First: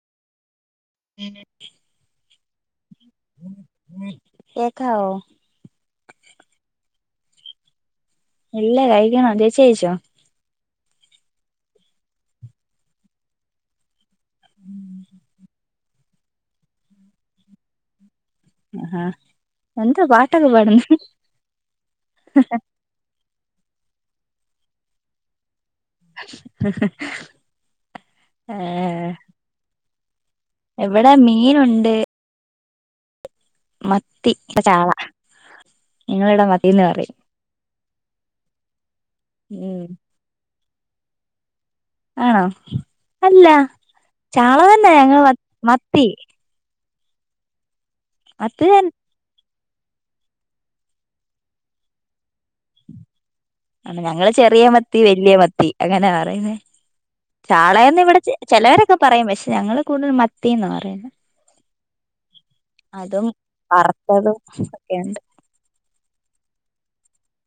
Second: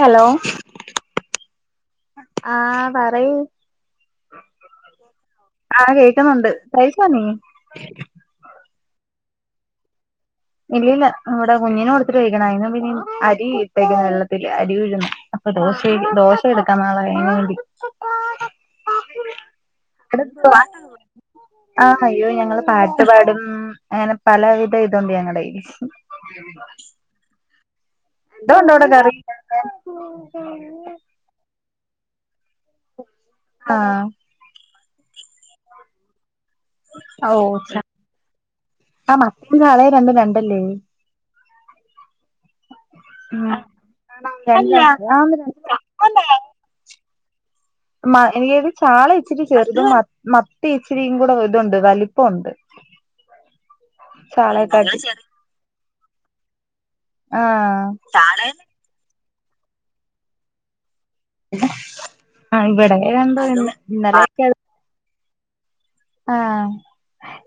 Hello [inaudible] ആഹ് പറയു കേക്കാവോ ആഹ് കേക്കുന്നുണ്ട് പ്രൈസ്പർനീനി ഇല്ല കഴിക്കണം ചേച്ചി കഴിച്ചോ ഇല്ല ഇല്ല നമ്മുടെ കുഞ്ഞിനെ കൊടത്തി് വിക്കണായിരുന്നു പിന്നെ അരി ഇട്ടേക്ക വെള്ളത്തി അരി ഉഴ് അപ്പൊ ദോശ ദോശ എടുക്കാൻ നാളെ അയിന് വേണ്ടി ആഹാ എന്താ പാട്ടൊക്കെ പാടുന്നെ ആ അയ്യോ ഞങ്ങള് പാട് ഇഷ്ടപാടും അങ്ങനെ പലവിധ ഇതുണ്ട് ഞങ്ങളുടെ യില് [unintelligible] എന്തൊണ്ടോവിടെ കറി എവിടെ മീനുണ്ട് ആഹ് മത്തി പ്പ ചാള നിങ്ങളിട മത്തിന്ന് പറയും ഓ ആ ച അ മത്തി യും ഉം ചാളയും രണ്ടും രണ്ടല്ലേ ആണോ? അല്ല ഉം ചാള തന്നെ ഞങ്ങൾ ആന്ന് രണ്ട് മത്തി മ മത്തി എനത് തന്നെ ചാള ഇച്ചിരി ചെറുതുംമ മത്തി ഇച്ചിരിയും കൂടെ ഇതുണ്ട് വലിപ്പ ഉണ്ട് ആണോ ഞങ്ങള് ചെറിയ മത്തി വല്യ മത്തി അങ്ങനാ പറയുന്നേ ആഹ് ചാളയെന്ന് ഇവിടെ ചെ ചെലവരൊക്കെ പറയും. പക്ഷെ ഞങ്ങള് കൂടുതൽ മത്തിന്ന പറയുന്ന ആഹ് ഇവിടെ അതും രണ്ടോ വറത്തതും ഇന്നലെയൊക്കെ ഒക്കെയണ്ട് ആഹ്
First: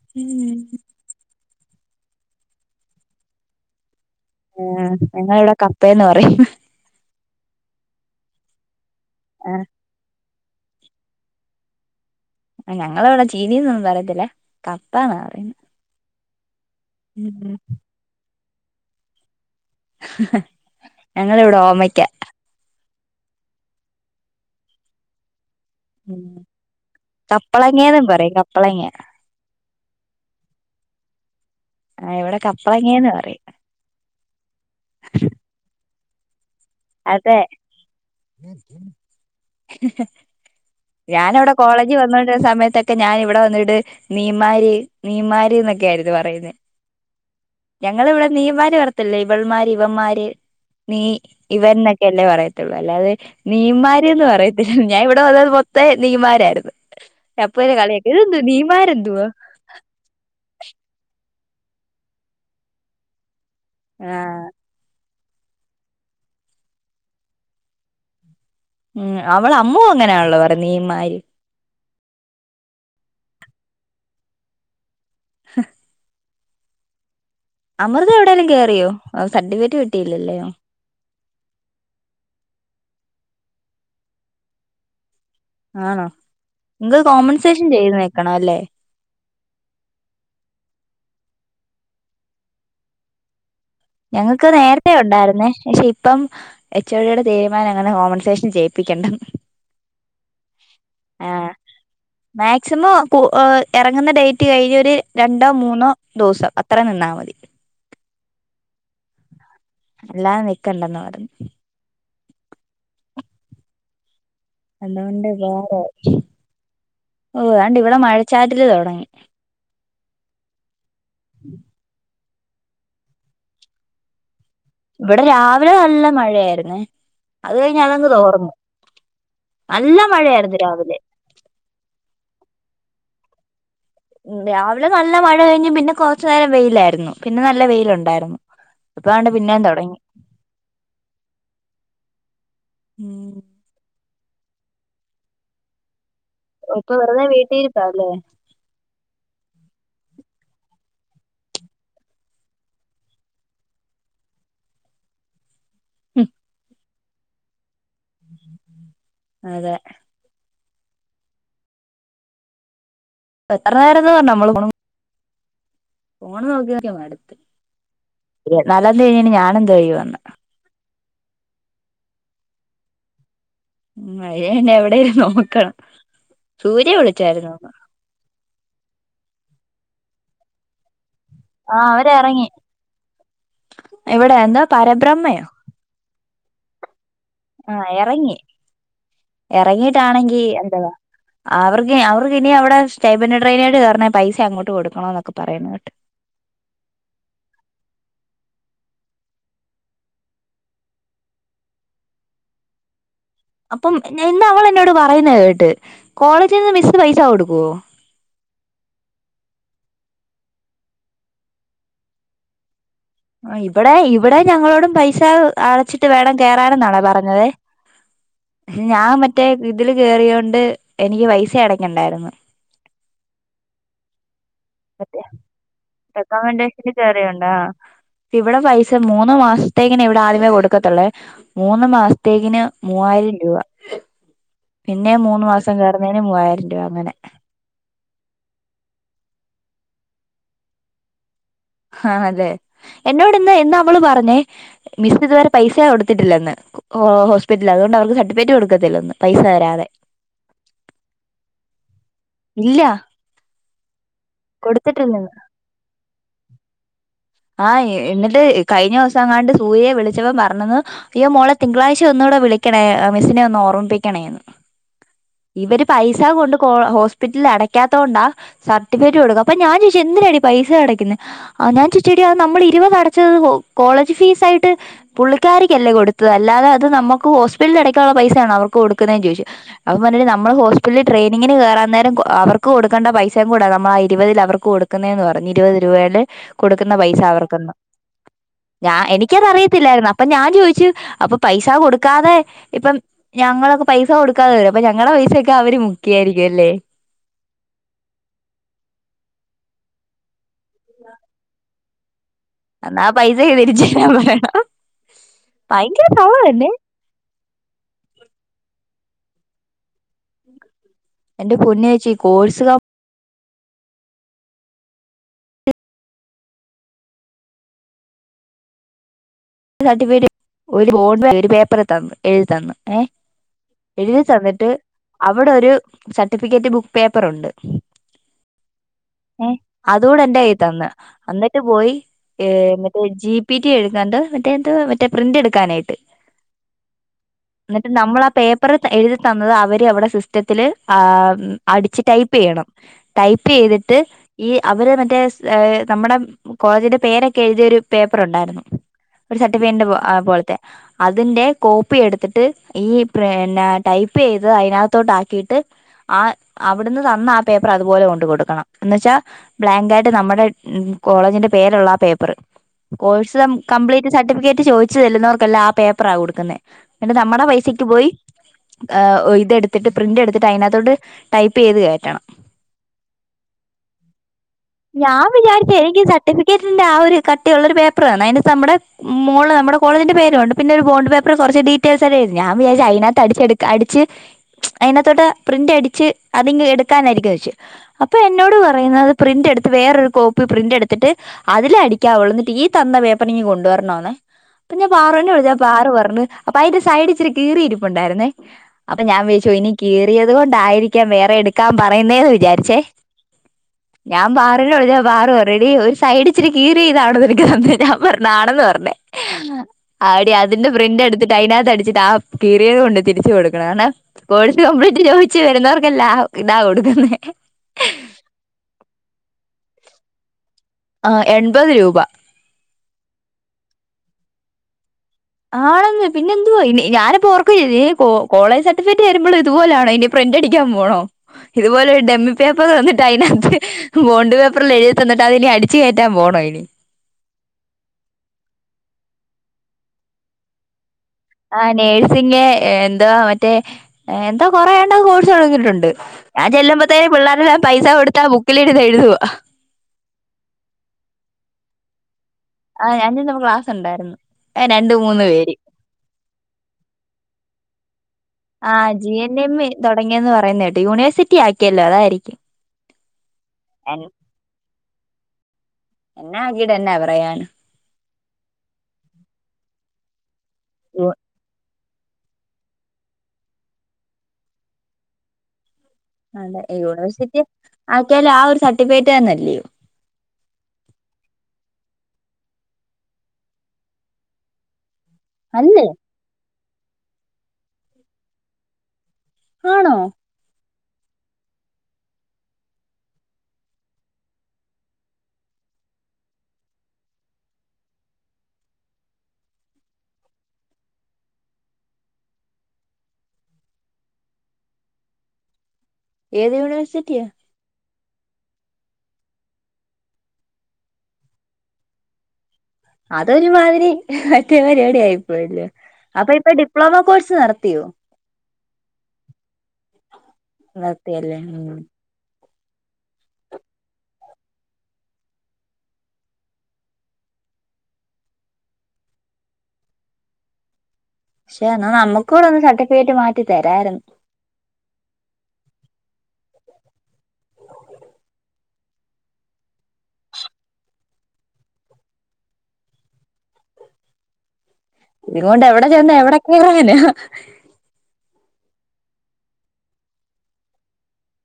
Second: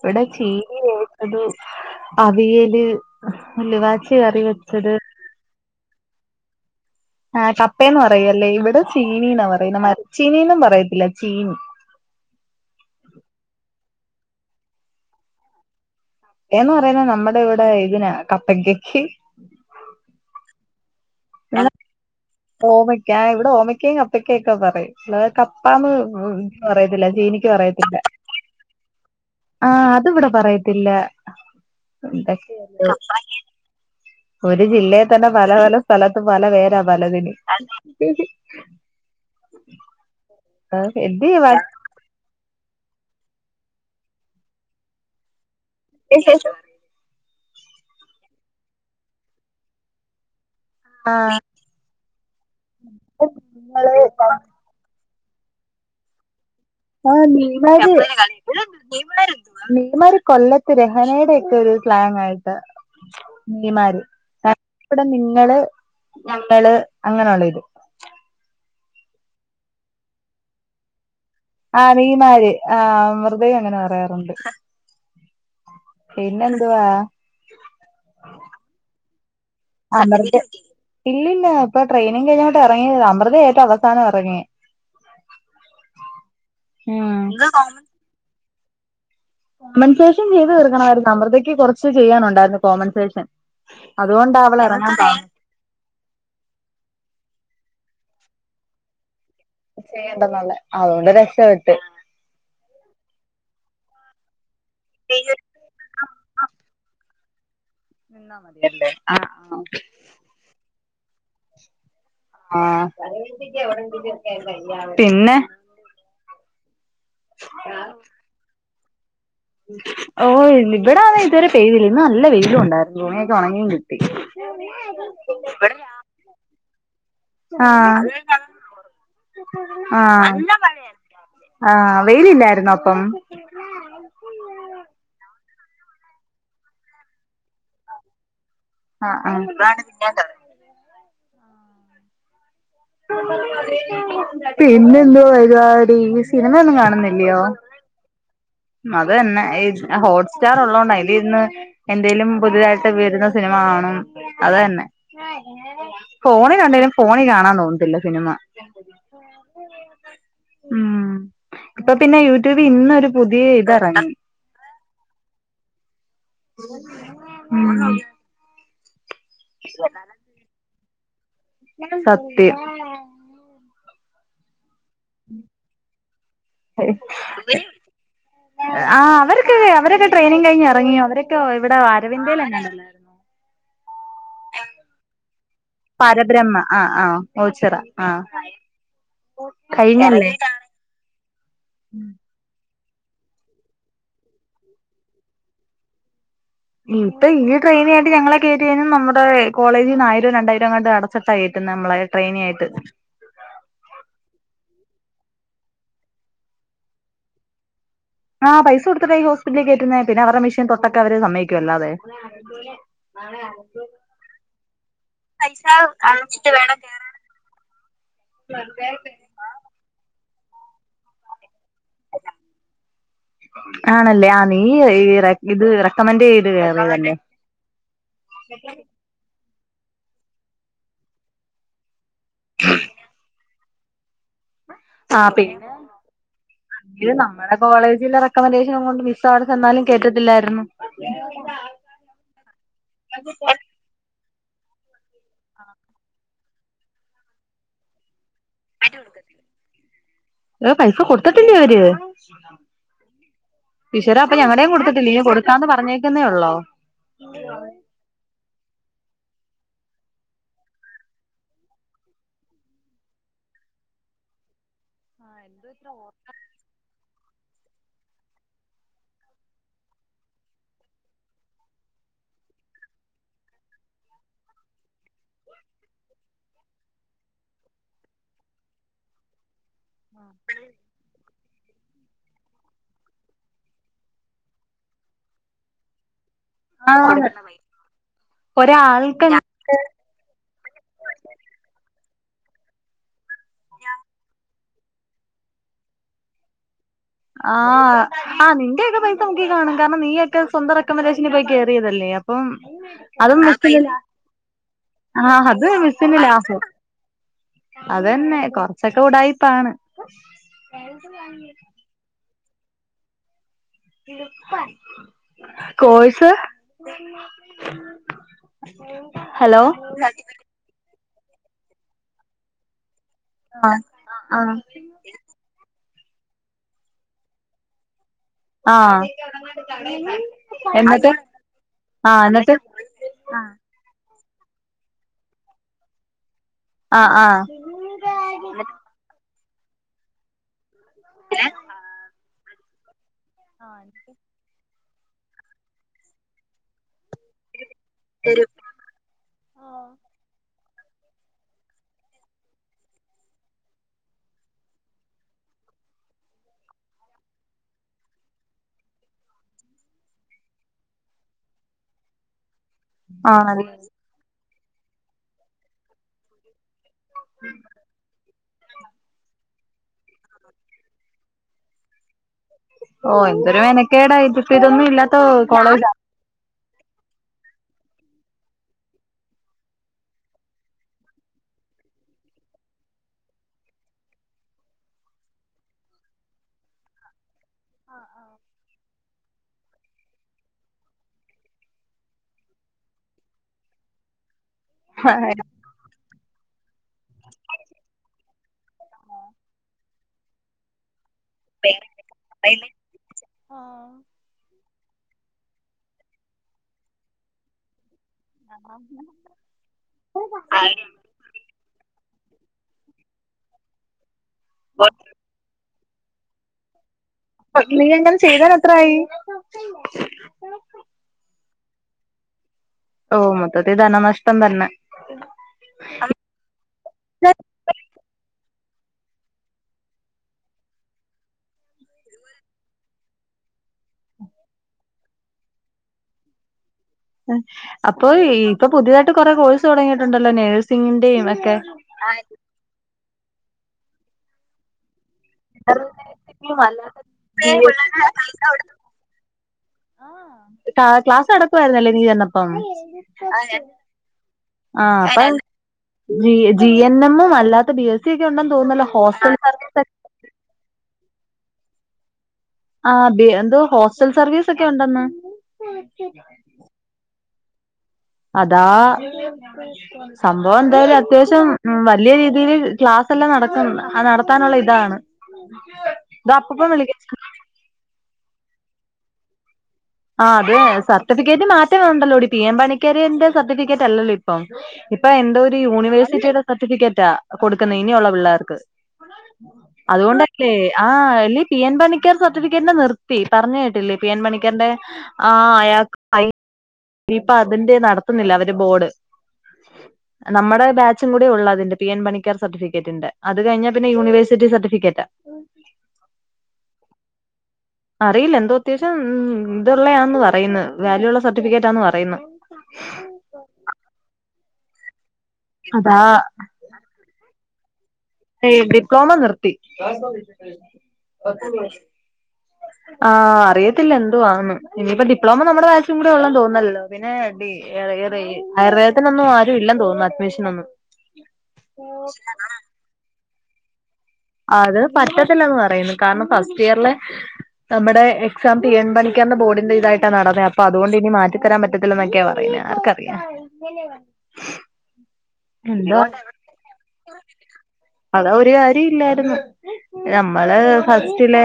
വിടെ ഉം ചീനി വേവി അതു അവിയല്, ഉലുവ ആഹ് ഞങ്ങളിവിടെ കപ്പേന്ന് പറയും ആ കപ്പയന്ന് പറയു അല്ലേ, ഇവിടെ ചീനീന്ന ആ പറയുന്ന, മരച്ചീനീന്നും പറയത്തില്ല ചീനി ഞങ്ങളവിടെ ചീനീന്നൊന്നും പറയത്തില്ല. കപ്പാന്ന പറയുന്നത് ഏന്ന് പറയുന്നത് നമ്മുടെ ഇവിടെ ഇതിനാ, കപ്പയ്ക്ക് ഞങ്ങള ഇവിടെ ഓമക്ക ഓമയ്ക്ക ഏ ഇവിടെ ഓമയ്ക്കയും കപ്പക്കെയൊക്കെ പറയും കപ്പാന്ന് ഉം പറയത്തില്ല. ചീനിക്ക് പറയത്തില്ല പ്പളങ്ങ ആഹ്, അത് വിടെ പറയത്തില്ല. ആ ഇവിടെ എന്തൊക്കേയാലും കപ്പളങ്ങേന്ന് പറയും ഒരു ജില്ലേ തന്നെ പല പല സ്ഥലത്തും പല പേരാ പലതിന്, അതെ ആഹ് എന്തെയ്യുവാ ഇയ്യ് വന്നുടനെ സമയത്തൊക്കെ ഞൻ ഇവിടെ വന്നിട്ട് നീമാരി നീമാരിക് ക്കായിരുന്നു പറയുന്നെ, ഞങ്ങളിവിടെ നീ മാര് പറത്തല്ല, ഇവൾമാര് ഇവന്മാര് നീ ആഹ് ഇവൻ ന്നൊക്കെയല്ലേ പറയത്തൊള്ളൂ, അല്ലാതെ നിങ്ങള് നീമാര് ന്ന് പറയ ട്ട് ഞാൻ ഞാൻ ഇവിടെ വന്നന്ന് മൊത്തം നീമാരായിരുന്നു ആഹ് അപ്പൂന് കളിയാക്കും ഇതെന്തുവാ നീമാര് നീമാരെന്തുവാ നീമാര് കൊല്ലത്ത് രഹനയുടെ ഒക്കെ ഒരു സ്ലാങ്ങായിട്ട് നീമാര് ആ ഇടെ നിങ്ങള് ഞങ്ങള് അങ്ങനെഒള്ള ഇത് ഉം അവളമ്മൂ അങ്ങനാണള്ളോ പറ നീമാര് ആനീ മാര് ആഹ് അമൃതയും അങ്ങനെ പറയാറുണ്ട് ഹ പിന്നെന്തുവാ അമൃത എവിടേലും കേറിയോ, അതോ സർട്ടിഫിക്കറ്റ് അമൃത കിട്ടിയില്ലല്ലയോ ഇല്ലില്ല, പ്പൊ ട്രെയിനിങ് കഴിഞ്ഞോട്ട് ഇറങ്ങിയെ ഒള്ളു, അമൃതയ ഏറ്റും അവസാനം ഇറങ്ങിയെ ആണോ നിങ്ക് ഉം കോമൻസേഷൻ ചെയ്ത് നിക്കണ അല്ലേ കോമൻസേഷൻ ചെയ്തു തീർക്കണമായിരുന്നു. അമൃതയ്ക്ക് കുറച്ച് ചെയ്യാനുണ്ടായിരുന്നു കോമൻസേഷൻ ഞങ്ങക്ക് നേരത്തെ ഉണ്ടായിരുന്നേ.. പക്ഷെ ഇപ്പം എച്ച് ഒ ഡി യുടെ തീരുമാനം അങ്ങനെ കോമ്മൻസേഷൻ ചെയ്യിപ്പിക്കണ്ടന്ന് ചെയ്യണ്ടന്നുള്ളെ. അതുകൊണ്ട് രക്ഷപ്പെട്ട്. മേക്സിമം കു എ റങ്ങുന്ന ഡേറ്റ് കഴിഞ്ഞൊര് രണ്ടോ മൂന്നോ. ട്ടൂസം അത്ര നിന്നാ മതി. [unintelligible] ആഹ് അല്ലാതെ നിക്കണ്ടന്ന് പർഞ്ഞു. ആഹ് [unintelligible] അതോണ്ട് വേറെ ഓഹ് അണ്ട് ഇവിടെ മഴച്ചാറ്റല് തൊടങ്ങി. ഓഹ് ഇവിടാന്ന് ഇതുവരെ പെയ്തില്ല. ഇന്ന് നല്ല വെയിലും ഉണ്ടായ്രുന്നു. തുണിയൊക്കെ ഒണങ്ങിം കിട്ടി. വടെ രാവിലെ നല്ല മഴയായ്ര്ന്നെ. അത് കഴിഞ്ഞ അതങ്ങ് ആഹ് തോർന്നു. നല്ല ആഹ് മഴയായിര്ന്നു രാവിലെ. ആഹ് വെയിലില്ലായിര്ന്നോ അപ്പം ഉം രാവിലെ നല്ല മഴ കഴിഞ്ഞ് പിന്നെ കൊറച്ച് നേരം വെയിലായിര്ന്നു. പിന്നെ നല്ല വെയിലുണ്ടായിര്ന്നു. ആഹ് പ്പാണ്ടേ ആഹ് പിന്നേം തൊടങ്ങി. ഉം പിന്നെന്തോ പരിപാടി ഈ സിനിമയൊന്നും കാണുന്നില്ലയോ? തലേ അതന്നെ ഹോട്ട് സ്റ്റാർ ഉള്ളോണ്ട അയിലിരുന്ന്. എന്തേലും പുതുതായിട്ട് വരുന്ന സിനിമ കാണും അതന്നെ. ഫോണി കണ്ടേരം ഫോണിൽ കാണാൻ തോന്നത്തില്ല സിനിമ. അതെ. ഉം ഇപ്പൊ പിന്നെ യൂട്യൂബി ഇന്നൊരു പുതിയ എത്ര നേരംന്ന് ഇതറങ്ങി.. നമ്മള് പോണം ഫോണ് നോക്കി നോക്കി മടുത്ത് ഉം ഇരുവത്ത് നാലാന്തി കഴിഞ്ഞാ ഞാനെന്ത് ചെയ്യുവോന്നാ സത്യം. ഉം മയെഞ്ഞാ എവിടെലും നോക്കണം. സൂര്യ വിളിച്ചായിരുന്നു. ആ അവരൊക്കെ അവരൊക്കെ ട്രെയിനിങ് കഴിഞ്ഞ് എറങ്ങിയോ അവരൊക്കെ ഇവിടെ ആഹ് അരവിന്തയിൽ അവരെറങ്ങി എങ്ങാണ്ടൊൻ ഇവിടെ എന്താ പരബ്രഹ്മയോ പരബ്രഹ്മ ആഹ് ആഹ്. ആഹ് എറങ്ങി കഴിഞ്ഞല്ലേ എറങ്ങിട്ടാണെങ്കി എന്തവാ. അവർക്ക് അവർക്ക് ഇനി അവിടെ സ്റ്റേബൻട്രയിനായിട്ട് കേർണെങ്കി പൈസ അങ്ങോട്ട് കൊടുക്കണന്നൊക്കെ പറയുന്ന കേട്ട്. ഇപ്പൊ ഈ ട്രെയിനിയായിട്ട് ഞങ്ങളെ കേറ്റിയേനും നമ്മുടെ കോളേജിന്ന് ആയിരം രണ്ടായിരം എങ്ങാണ്ട് അടച്ചിട്ടാ കേറ്റുന്നെ നമ്മളെ. ട്രെയിനിയായിട്ട്. അപ്പം ഞാൻ ഇന്ന് അവൾ എന്നോട് പറയുന്ന കേട്ട് കോളേജ് നിന്ന് മിസ്സ് പൈസ കൊടുക്കുവോ? ആഹ് പൈസ കൊട്ത്തിട്ടാ ഈ ഹോസ്പിറ്റലിൽ കേറ്റുന്നേ. പിന്നെ അവരുടെ മിഷ്യൻ തൊട്ടൊക്കെ അവരെ സമ്മയ്ക്കുവല്ലാതെ. ആഹ് ഇബടെ ഇവടെ ഞങ്ങളോടും പൈസ അടച്ചിട്ട് വേണം കേറാൻ എന്നാണേ പറഞ്ഞത്. ഞാൻ മറ്റേ ഇതില് കേറിയോണ്ട് എനിക്ക് പൈസ അടയ്ക്കണ്ടായിരുന്നു. ആണല്ലേ അ നീ മറ്റേ ഇത് റെക്കമെന്ഡ് ചെയ്ത് റെക്കമെൻഡേഷന് കേറിയതല്ലെ. ഷേ മൂന്ന് മാസ്ത്തേക്കിന് ഇവിടെ ആദ്യമേ കൊടുക്കത്തുള്ളേ. മൂന്ന് മാസ്ത്തേക്കിന് മൂവായിരം രൂവ. പിന്നെ മൂന്ന് മാസം കേറുന്നേന് മൂവായിരം രൂപ ഇത് അങ്ങനെ. നമ്മടെ കോളേജിലെ റെക്കമെന്റേഷനും കൊണ്ട് മിസ് ആര് ചെന്നാലും കേറ്റത്തില്ലായ്രുന്നു. ആണല്ലേ എന്നോട് ഇന്ന് ഇന്ന് അവൾ പറഞ്ഞ് മിസ്സ് ഇതുവരെ പൈസ കൊടുത്തിട്ടില്ല ന്ന് ഹോസ്പിറ്റിൽ അതുകൊണ്ട് അവൾക്ക് സർട്ടിഫിക്കറ്റ് കൊടുക്ക ക്കത്തില്ലെന്ന് പൈസ തരാതെ. ഏഹ് പൈസ കൊടുത്ത്ട്ടില്ലെ അവര്. ഇല്ല ഈശ്വരാ അപ്പൊ ഞങ്ങടേയും കൊടുത്തിട്ടില്ലേ. ഇനി കൊടുത്തിട്ടില്ലന്ന് കൊടുക്കാന്ന് പറഞ്ഞേക്കുന്നേ ഉള്ളോ? ആഹ് എന്നിട്ട് കഴിഞ്ഞോസം അങ്ങാണ്ട് സൂര്യെ വിളിച്ചപ്പം പറഞ്ഞന്ന്. അയ്യോ മോളെ തിങ്കളാഴ്ച്ച ഒന്നൂടെ വിളിക്കണേ മിസ്സിനെ ഒന്ന് ഓർമ്മിപ്പിക്കണേന്ന്. ആഹ് ഇവര് പൈസ കൊണ്ട് ഹോസ്പിറ്റലിൽ അടക്കാത്തോണ്ടാ സർട്ടിഫിക്കറ്റ് കൊടുക്കും അപ്പൊ ഞാൻ ചോയ്ച്ച എന്തിനാടി പൈസ അടക്കുന്നേ ഞാൻ ചോ റ്റെടിയ നമ്മള് ഇരുവത് അടച്ചത് കോ കോളേജ് ഫീസായിട്ട് പുള്ളിക്കാരിക്ക്യല്ലേ കൊടുത്തത് അല്ലാതെ അത് നമ്മക്ക് ഹോസ്പിറ്റല് അടയ്ക്കാന്ള്ള പൈസയാണോ അവർക്ക് കൊടുക്ക്ന്നേ ചോയിച്ച് അത് പറ്ഞ്ഞിണ് നമ്മള് ഹോസ്പിറ്റല് ട്രെയിനിങ്ങിന് കേറാനേരം കൊ അവർ ക്ക് കൊട്ക്കേണ്ട പൈസയും കൂടെ നമ്മള് ആ ഇരുവതില് അവർക്ക് കൊടുക്ക്ന്നേന്ന് പറഞ്ഞ് ഇരുപത് രൂപായില് കൊടുക്ക്ന്ന പൈസ ആന്ന് അവർക്കെന്ന് ഞാ ഒരാൾക്ക് എനിക്കത് അറിയത്തില്ലായിരുന്നു അ ഇപ്പം ഞാൻ ചോയിച്ചു അപ്പൊ പൈസാ കൊടുക്കാതെ ഇപ്പം ഞങ്ങളൊക്കെ പൈസ കൊടുക്കാതെ വരും അപ്പൊ ഞങ്ങളുടെ പൈസൊക്കെ അവര് മുക്കിയായിരിക്കും അല്ലേ ആഹ് ആഹ് നിന്റെയൊക്കെ പൈസ മുക്കി കാണും കാരണം നീയൊക്കെ സ്വന്തം റെക്കമെന്റേഷനി പോയി കേറിയതല്ലേ അപ്പം എന്നാ ആ അത് പൈസ തിരിച്ച് [unintelligible] തരാൻ പറയണം ആഹ് അത് ഭയങ്കര മിസ്സിന് തൊള ലാഭോ തന്നെ അതന്നെ കൊറ്ച്ചൊക്കെ ഉടായ്പ്പാണ് എന്റെ പൊന്നേച്ചി കോഴ്സിലോ കോഴ്സ് ഹലോ സർട്ടിഫൈറ്റ് ഒര് [unintelligible] ഒരു പേപ്പർ തന്ന് എഴുതി തന്ന് ഏഹ് ആഹ് എഴുതി ആഹ് തന്നിട്ട് അവടൊരു സർട്ടിഫിക്കറ്റ് ബു പേപ്പറുണ്ട് ആഹ് ഏഹ് അതൂടെ എന്റെ കൈയി തന്ന് എന്നിട്ട് അന്ന്ട്ട് പോയി ആഹ് എന്നിട്ട് ഏഹ് [unintelligible] പോയ് ജി ആഹ് പി ടി എടുത്താണ്ട് മറ്റേ എത്തോ മറ്റേ പ്രിന്റ് എടുക്കാനായിട്ട് ആഹ് ആഹ് ഇന്ന്ട്ട് നമ്മള് ആ പേപ്പർ ത എഴുതി തന്നത് അവര് അവടെ സിസ് റ്റത്തില് ആഹ് ഉം അടിച്ച് ടൈപ്പെയ്യണം ടൈപ്പെയ്തിട്ട് ഈ അവര് മറ്റേ സ് ഏഹ് നമ്മടെ ഉം കോളേജിന്റെ പേരൊക്കെ എഴുതിയൊരു പേപ്പർ ഇണ്ടാരുന്നു സർട്ടിഫിക്കറ്റിന്റെ പോ ആഹ് പോല്ത്തെ അതിന്റെ കോപ്പി എട്ത്തിട്ട് ഈ പ്രെ പിന്നാ ടൈപ്പെയ്ത് അയിനാത്തോട്ടാക്കിയിട്ട് ആഹ് അവ്ട്ന്ന് തന്ന ആ പേപ്പർ അതുപോലെ കൊണ്ട് കൊടുക്കണം എന്നച്ചാൽ ബ്ലാങ്കായിട്ട് നമ്മടെ ഉം കോളേജ്ന്റെ പേര്ള്ള ആ പേപ്പറ് കോഴ്സ് ആഹ് ഉം ആണല്ലേ കംപ്ലീറ്റ് സർട്ടിഫിക്കേറ്റ് ചോയ്ച്ച് ചെല്ലുന്നോര്ക്കെല്ലാം ആ പേപ്പറാ കൊടുക്ക്ന്നെ എന്ന്ട്ട് അമ്മടെ പൈസക്ക്യ് പോയി ഏഹ് ഓഹ് ഇതെട്ത്തിട്ട് പ്രിന്റെടുത്തിട്ട് അയിനാത്തോട്ട് ടൈപ്പെയ്ത് കേറ്റണം ഓഹ് എന്തൊരു മെനക്കേടാ ഇതി ഇപ്പിതൊന്നും ഇല്ലാത്തോ കൊളേജാ എഡ്യൂക്കേറ്ററ്ന്റെ ആ ഒരു കട്ടിയുള്ളൊരു പേപ്പറ് തന്നെ അയിനാത്ത് നമ്മടെ മോള് അമ്മടെ കോളേജ്ന്റെ പേരു ഉണ്ട് പിന്നെ ഒരു ബോണ്ട് പേപ്പറ്ല് കൊറച്ച് ഡീറ്റെൽസെല്ലാം എഴുതി ഞാൻ വിയാരിച്ചു അയിനാത്ത് അടിച്ചെടുക്ക അടിച്ച് അയിനാത്തോട്ട് പ്രിന്റടിച്ച് അതിങ്ങ് എട്ക്കാനായിരിക്കും വിരാച്ച് അപ്പൊ എന്നോട് പറയുന്നത് പ്രിന്റെടുത്ത് വേറൊരു കോപ്പി പ്രിന്റെടുത്തിട്ട് അതില് അടിക്ക്യാവുള്ളു ഇന്ന്ട്ട് ഈ തന്ന പേപ്പറിങ്ങ് കൊണ്ടുവര ണന്നെ അപ്പൊ ഞാൻ പാറൂനെ വിളിച്ചപ്പം പാറു പറ്ഞ്ഞ് അപ്പൊ അയിത്തിരി സൈഡ്ച്ചിരി കീറി ഇരിപ്പുണ്ടായിര്ന്നേ അപ്പൊ ഞാൻ വിയാച്ചു ഇനി കീറിയത് കൊണ്ടായിരിക്കാം വേറെ എട് ക്കാൻ പറയുന്നേന്ന് വിചാരിച്ചേ ഞാൻ പാറൂനെ വിളിച്ചപ്പം പാറു പറിയാ എടീ ഒരു സൈഡ് ഇച്ചിരി കീറിയതാണോ നിനക്ക് തന്നേ ഞാൻ പറഞ്ഞു ആണെന്ന് പറ ഞ്ഞെ ആഹ് ടീ അതിന്റെ പ്രിന്റെടുത്തിട്ട് അയിനാത്ത് അടിച്ചിട്ട് ആ കീറിയത് കൊണ്ട് തിരിച്ചു കൊടുക്കണം കാരണം കോഴ്സ് കംപ്ലീറ്റ് ചോയിച്ച് വെരുന്നോർക്കെല്ലാം ക്ക്നാ കൊടുക്കുന്നെ [unintelligible] നീ അങ്ങനെ ചെയ്തത് എത്രായായി ആഹ് എൺപത് രൂപ ഓഹ് മൊത്തത്തി ധനനഷ്ടം തന്നെ ആണെന്ന് പിന്നെ എന്തുവാ ഇനി ഞാനപ്പോ ഓർക്കേം ചെയ്ത് ഏഹ് കോ കോളേജ് സർട്ടിഫിക്കറ്റ് തരുമ്പളും ഇതുപോലാണോ ഇനി പ്രിന്റടിക്കാൻ പോണോ ഇതുപോലെ ഡെമ്മി പേപ്പർ തന്ന്ട്ട് അയിനാത്ത് ബോണ്ട് പേപ്പറ്ല് എഴുതി തന്ന്ട്ട് അത് ഇനി അടിച്ച് കേറ്റാൻ പോണോയിനി ഏഹ് അപ്പൊ ഈ ഇപ്പൊ പുതിയതായിട്ട് കൊറേ കോഴ്സ് തൊടങ്ങീട്ട്ണ്ടല്ലോ നേഴ്സിങ്ങിന്റെയും ഒക്കെ ആഹ് നേഴ്സിങ് ഏഹ് എന്തോ മറ്റേ എന്തോ കൊറേ കോഴിസ്തുടങ്ങിട്ടുണ്ട് ഞാൻ ചെല്ലുമ്പത്തേും പിള്ളേരെല്ലാം പൈസ കൊടുത്താ ബുക്കിൽ എടുത്ത് എഴുതുവ ക്ലാസ് നടക്കുവായിരുന്നല്ലേ നീ വന്നപം ആ ഞാൻ ചെന്നപ്പോ ക്ലാസ് ഉണ്ടായിരുന്നു രണ്ട് ആഹ് മൂന്ന് അഇപം പേര് ജി ജി എൻ എംമും അല്ലാത്ത ബി എസ് ഉണ്ടന്തോ ആ ജി എൻ എം തുടങ്ങിയന്ന് പറയുന്ന കേട്ട് യൂണിവേഴ്സിറ്റി ആക്കിയല്ലോ അതായിരിക്കും ആ എന്തോ ഹോസ്റ്റൽ സർവീസ് ഒക്കെ ഉണ്ടന്ന് ഞാഗീടെന്നെ പറയാണ് അതാ സംഭവം എന്തായാലും അത്യാവശ്യം ഉം വല്ല്യ രീതീല് ക്ലാസെല്ലാം നടക്കും അത് നടത്താനുള്ള ഇതാണ് ഇത് അതെ അപ്പപ്പം ഏഹ് വിളിക്ക യൂണിവേഴ്സിറ്റി ആക്കിയാല് ആ ഒരു സർട്ടിഫിക്കറ്റ് തന്നല്ലേ ആ അതെ സർട്ടിഫിക്കറ്റ് മാറ്റം ഉണ്ടല്ലോ ഇടി പി എം പണിക്കരന്റെ സർട്ടിഫിക്കറ്റ് അല്ലല്ലോ ഇപ്പൊ ഇപ്പൊ എന്ത ഒരു അല്ലേ യൂണിവേഴ്സിറ്റിയുടെ സർട്ടിഫിക്കറ്റാ കൊടുക്കുന്നത് ഇനിയുള്ള പിള്ളേർക്ക്. ആണോ അതുകൊണ്ട ല്ലേ ആ എല്ല പി എൻ പണിക്കർ സർട്ടിഫിക്കറ്റ്ന്റെ നിർത്തി പറഞ്ഞ കേട്ടില്ലേ പി എൻ പണിക്കറിന്റെ ആഹ് അയാക് പൈ ഇപ്പ അതിന്റെ നടത്തുന്നില്ല അവര് ബോർഡ്. നമ്മുടെ ബാച്ചും കൂടെ ഉള്ളത്ണ്ട് പി എൻ പണിക്കാർട്ടിഫിക്കറ്റ് ഉണ്ട് അത് കഴിഞ്ഞാ പിന്നെ യൂണിവേഴ്സിറ്റി സർട്ടിഫിക്കറ്റാ ഏത് യൂണിവേഴ്സിറ്റിയാ അറിയില്ല എന്തോ അത്യാവശ്യം ഉ ഇതുള്ളതാന്ന് പറയുന്നു വാല്യൂള്ള സർട്ടിഫിക്കറ്റ്ന്ന് പറയുന്നു. ഉ അതൊരുമാതിരി മറ്റേ പരിപടി ആയിപ്പോയില്ലേ അതാ അപ്പൊ ഇപ്പ ഡിപ്ലോമ കോഴ്സ് നടത്തിയോ ഏ ഡിപ്ലോമ നിർത്തി നിർത്തിയല്ലേ ഉം ആഹ് അറിയത്തില്ല എന്തുവാന്ന് ഇനിയിപ്പോ ഡിപ്ലോമ നമ്മുടെ ബാച്ചും കൂടെ ഉള്ളതന്ന് തോന്നല്ലോ പിന്നെ ടി അ ഏറെ ആയുർവേദത്തിനൊന്നും ആരും ഇല്ല തോന്നുന്നു അഡ്മിഷനൊന്നും പക്ഷെ എന്നാ നമ്മുക്ക കൂടെ ഒന്ന് സർട്ടിഫിക്കറ്റ് മാറ്റി തരയിരുന്നു. അത് പറ്റത്തില്ലന്ന് പറയുന്നു കാരണം ഫസ്റ്റ് ഇയറില് നമ്മുടെ എക്സാം തീ എൺ പണിക്കുന്ന ബോർഡിന്റെ ഇതായിട്ടാണ് നടന്നത് അപ്പൊ അതുകൊണ്ട് ഇനി മാറ്റി എത്തരാൻ പറ്റത്തില്ലന്നൊക്കെയാ പറയുന്നേ ആർക്കറിയാം. [unintelligible] ഇത് കൊണ്ട് എവിടെ എന്തോ ചെന്ന് എവിടെൊക്കെ ഇറാന് അതാ ഒരു കാര്യം ഇല്ലായിരുന്നു. നമ്മള് ഫസ്റ്റില്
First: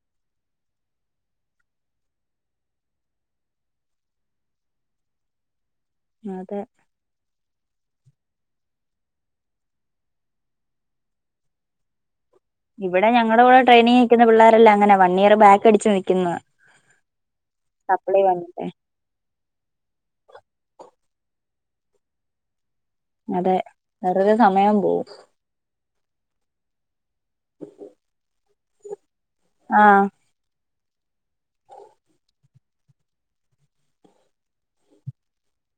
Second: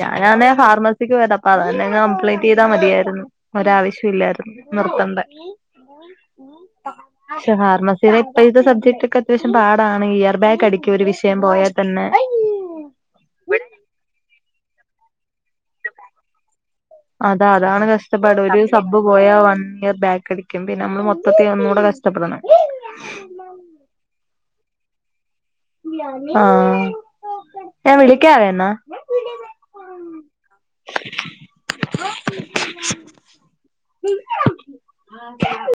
ഞാനാന്നേ ഫാർമസിക്ക് വര അപ്പ അതന്നെ കംപ്ലയിന് തീതാ മതിയായിരുന്നു ഒരാവശ്യം ഇല്ലായിരുന്നു നിർത്തണ്ട അതെ ഷഹർമസ് ച ഇപ്പ ഇത്തെ സബ്ജക്റ്റ് ഒക്കെ അത്യാവശം പാടാണ് ഇയർ ബാക്ക് അടിക്കും ഒരു വിഷയം പോയാൽ തന്നെ ഇവിടെ ഞങ്ങളുടെ കൂടെ ട്രെയിനിങ് നിൽക്കുന്ന പിള്ളോരല്ല അങ്ങനെ വൺ ഇയർ ബാക്ക് അടിച്ചു നിൽക്കുന്നത് അതാ അതാണ് കഷ്ടാപാട് ഒരു ബ് പോയ വൺ ഇയർ ബാക്ക് അടിക്കും പിന്നെ നമ്മള് മൊത്തത്തി ഒന്ന് കൂടെ കഷ്ടപ്പെടണം. അതെ വെറുതൊ സമയം പോകവും ആഹ് വളിക്കവോന ആഹ് എ [unintelligible] [inaudible]